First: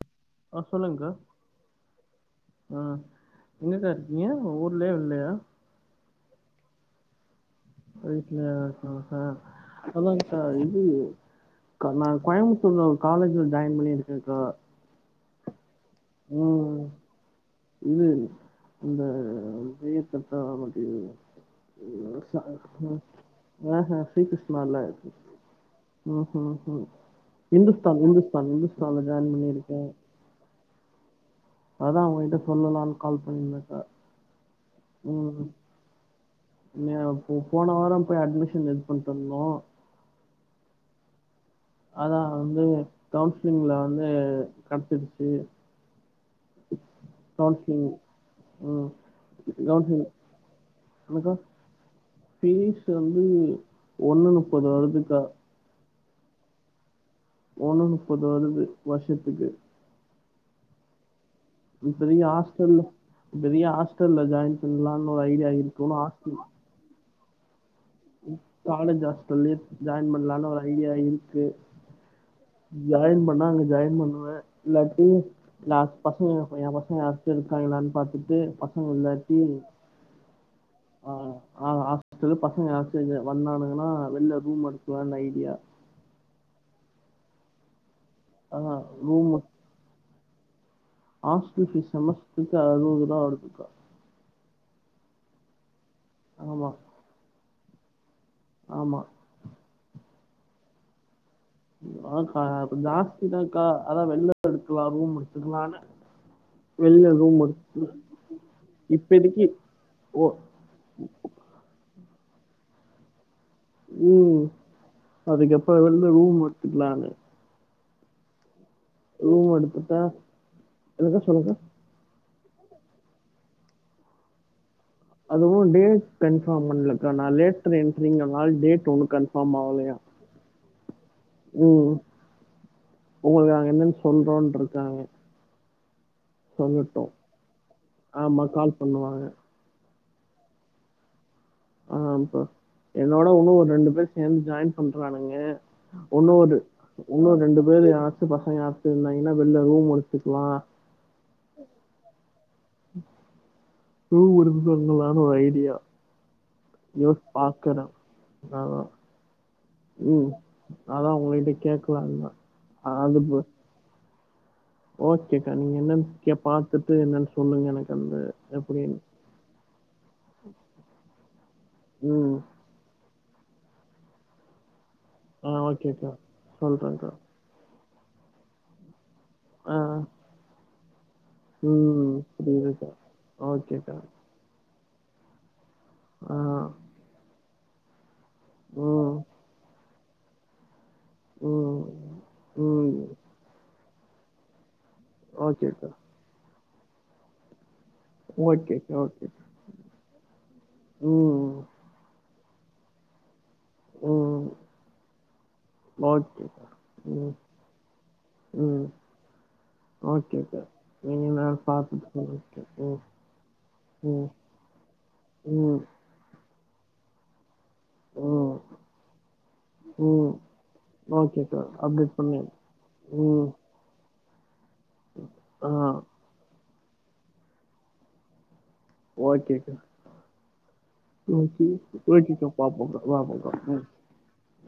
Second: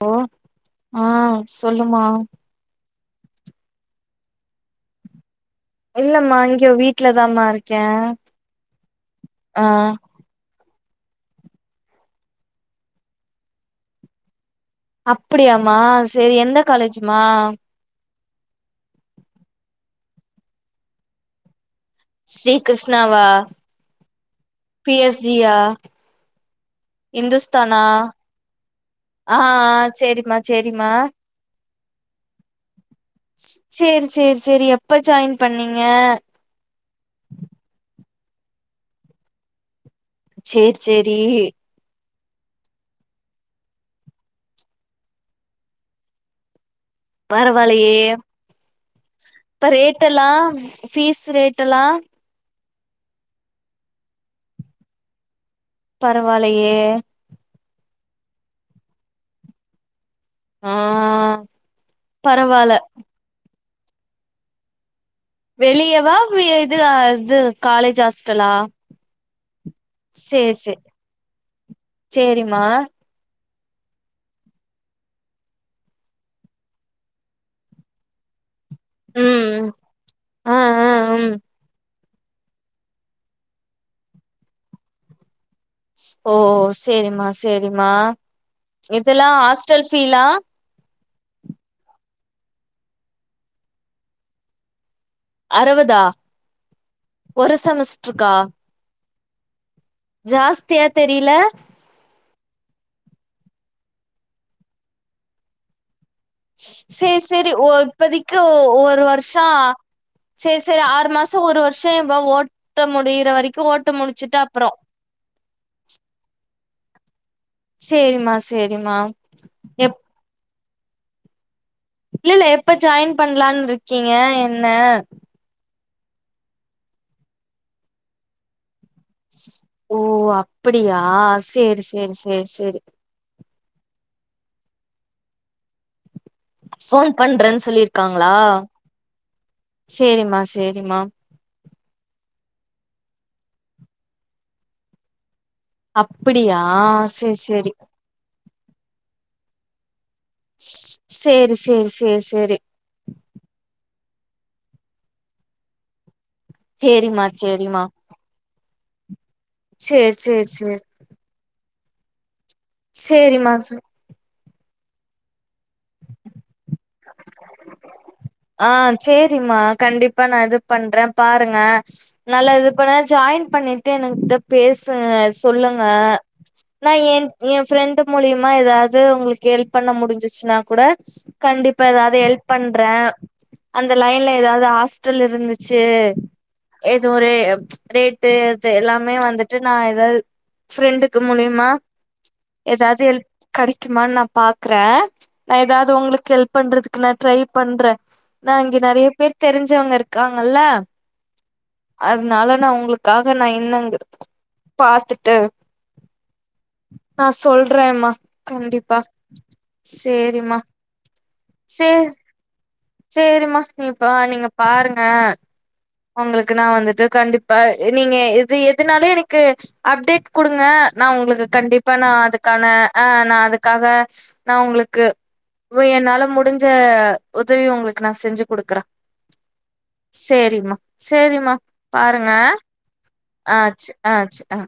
சொல்லு ஆ சொல்லுங்கா ஆ எங்க கா இருக்கீங்க உங்க ஊர்லயா வெள்ளயா இல்லம்மா இங்க வீட்லதாமா இரு வீட்ல யார் இருக்காங்ககா அண்ண எங்க கா இது கா நா கோயம்புத்தூர்ல ஒரு காலேஜ்ல ஜாய்ன் பண்ணிருக்கேன்க்கா அப்பிடியாம செரி எந்த ம் காலேஜுமா இது இந்த இப்டியே தெக்கால இருக்குல ஸ்ரீ கிருஷ்ணாவா ஆ ஹ ஸ்ரீ கிர்ஷ்னால பி இர்க்கு எஸ் ஜி யா ம் ம் ம் இந்துஸ்தானா இந்துஸ்தான் இந்துஸ்தான் இந்துஸ்தான்ல ஜாய்ன் பண்ணிருக்கே சேரிமா அதான் உங்ககிட்ட சொல்லலானு சேரி சேரி சேரி எப்ப ஜாய்ன் பண்ணீங்க இங்க போ போன வாரோ போய் அட்மிஷன் இது பண்ணிட்வந்தோ சேர் சேரி அதா வந்து கவுன்சிலிங்ல வந்து கெட்ச்சுடுச்சு கவுன்சிலிங் பரவாலயே ம் இப்ப கவுன்சிலிங் ரேட்டெலா ஃபிஸ் எனக்கா ரேட்டெலா ஃபீஸ் வந்து ஒன்னு முப்பது வருதுக்கா பரவாலயே ஒன்னு முப்பது வருது வருஷத்துக்கு ஆ இப்பதைக்கு ஹாஸ்டல் பரவால்ல வெளிய ஹாஸ்டல்ல ஜாய்ன் பண்லானு ஒரு ஐடியா இருக்கு வெளியவா ஆஸ்டல் வி இது அது காலேஜ் ஹாஸ்டலா காலேஜ் ஹாஸ்டல்லே ஜாய்ன் பண்லானு ஒரு ஐடியா இருக்கு சேரிம் ஜாய்ன் பண்ணா அங்க ஜாய்ன் பண்லா இல்லாடி கிளாஸ் பசங்க இங்க யாராச்சு ஹாஸ்டல் இருக்காய்ங்களான் பாத்துட்டு ப இல்லாட்டி ம் ஆ ஆ ம் ஆமா ஹாஸ்டல் பசங்க யாராச்சு இங்க வந்தாங்கனா வெளில ரூம் எடுக்லான் ஐடியா ஓ சேரிமா சேரிமா ஆ இதெல்லா ரூமு ஹாஸ்டல் ஃபீலா ஹாஸ்டல் ஃபீஸ் வந்து செமஸ்ட்ருக்கு அறுவதுருவா வருதுக்கா அறுவதா ஆமா ஒரு செமஸ்ட்ருக்கா ஆமா ஜாஸ்தியா தெரியல ன்க்கா ஜாஸ்தி தான்கா அதா வெளில எடுத்துகலா ரூம் எடுத்துக்கலானு சேர் சேரி ஒ இப்பதைக்கு ஒரு இப்பதைக்கு வருஷோ ஓ சேர் சேரி ஆறு மாசம் ஒரு வருஷம் ஓட்ட முடியிற வரைக் ம் அதுக்கப்பற வெளில ரூம் எடுத்துக்கலானு சேரிமா சேரிமா ரூம் எடுத்துட்டா என்னக்கா சொல்லுக்கா இல்ல இல்ல எப்ப ஜாயின் பண்லானு இருக்கீங்க என்ன அதுவு டேட் கன்ஃபார்ம் பண்லக்கா நா லேட்டர் என்டரிங்கறனால டேட் ஒன்னு கன்ஃபார்ம் ஆகலயா அப்படியா சேரி சேரி சேரி சேரி உங்ளுக்கு அங்க என்னன்னு சொல்றோன்னு இருக்காங்க போன் சொல்லட்டும் பண்றேனு சொல்லிருக்காங்களா ஆமா கால் பண்ணுவாங்க சேரிமா சேரிமா ஆமாகா என்னோட இண்ணு ஒரு ரெண்டு பேர் சேந்து ஜாயின் பண்றானுங்க வுன்னொரு அப்படியா உன்னு சேரி ரெண்டு சேரி பேரு யாராச்சும் பசங்க யாராச்சு [unintelligible] வெளில ரூம் எடுத்துக்கலா சேரி சேரி சேரி சேரி தூங்கி [unintelligible] கலான்னு ஒரு ஐடியா நியூஸ் சேரிம்மா சேரிம்மா பாக்கறா அதாதா சேரி ம் சேரி சேரி அதா உங்கள்ட்ட கேக்கலான்தா சேரிமா [unintelligible] ஓகேக்கா நீங்க என்னனு [unintelligible] பாத்துட்டு என்னன் சொல்லுங்க எனக்கு வந்து ஆ சேரிம்மா கண்டிப்பா நா இது பண்றே பாருங்க ம் நல்லா இது பண்னோ ஜாயின் பண்ணிட்டு எனுக்ன்ட்ட பேசுங்க ஆ சொல்லுங்க ஓகேக்கா நா சொல்றேன்க்கா என் எ ஃப்ரெண்டு் மூலயுமா ஏதாவது உங்ளுக்கு ஹெல்ப் பண்ண ஆ முடிஞ்சிச்சுனா கூட கண்டிப்பா ம் ஏதாவது ஹெல்ப் புரியுதுக்கா பண்றே அந்த ஓகேக்கா லைன்ல ஏதாவது ஹாஸ்டல் இருந்துச்சி ஆ ஏதுரே ரேட்டு அது எல்லாமே ம் வந்துட்டு நா ஏதாவது ஃப்ரெண்டுக்கு மூலயுமா ம் ஏதாவ்து ம் ஹெல்ப் கடைக்குமானு நா பாக்றே நா ஓகேக்கா ஏதாவது உங்ளுக்கு ஹெல்ப் பண்றதுக்கு நா ட்ரை பண்றே நா இங்க ஓகேக்கா நெறைய பேர் ஓகேக்கா தெரிஞ்சவங்க இருக்காங்கல்ல ம் அதனால நா உங்களுக்காக நா என்னங்கறது பாத்துட்டே ஓகே [unintelligible] நா சொல்றேம்மா கண்டிப்பா சேரிம்மா ஓகேக்கா ம் நா பாத்துட் சொல்றே சேரிமா நீங்ப்ப நீங்க பாருங்க ம் உங்ளுக்கு நா வந்துட்டு கண்டிப்பா நீங்க இது ம் எதுனாலு எனுக்கு அப்டேட் ம் குடுங்க நா உங்ளுக்கு ஓகேக்கா கண்டிப்பா நா அப்டேட் பண்ணு அதுக்கான ஆ நா ம் அது காக நா உங்ளுக்கு ஆ வே என்னால முடிஞ் ஞ்ச உதவி உங்ளுக்கு நா செஞ்சு குடுக்கறே ஓகே சேர் சேரிம்மா ஓகே பேசிதா பாப்போங்க ஆச்சு ஆச்சு ஆ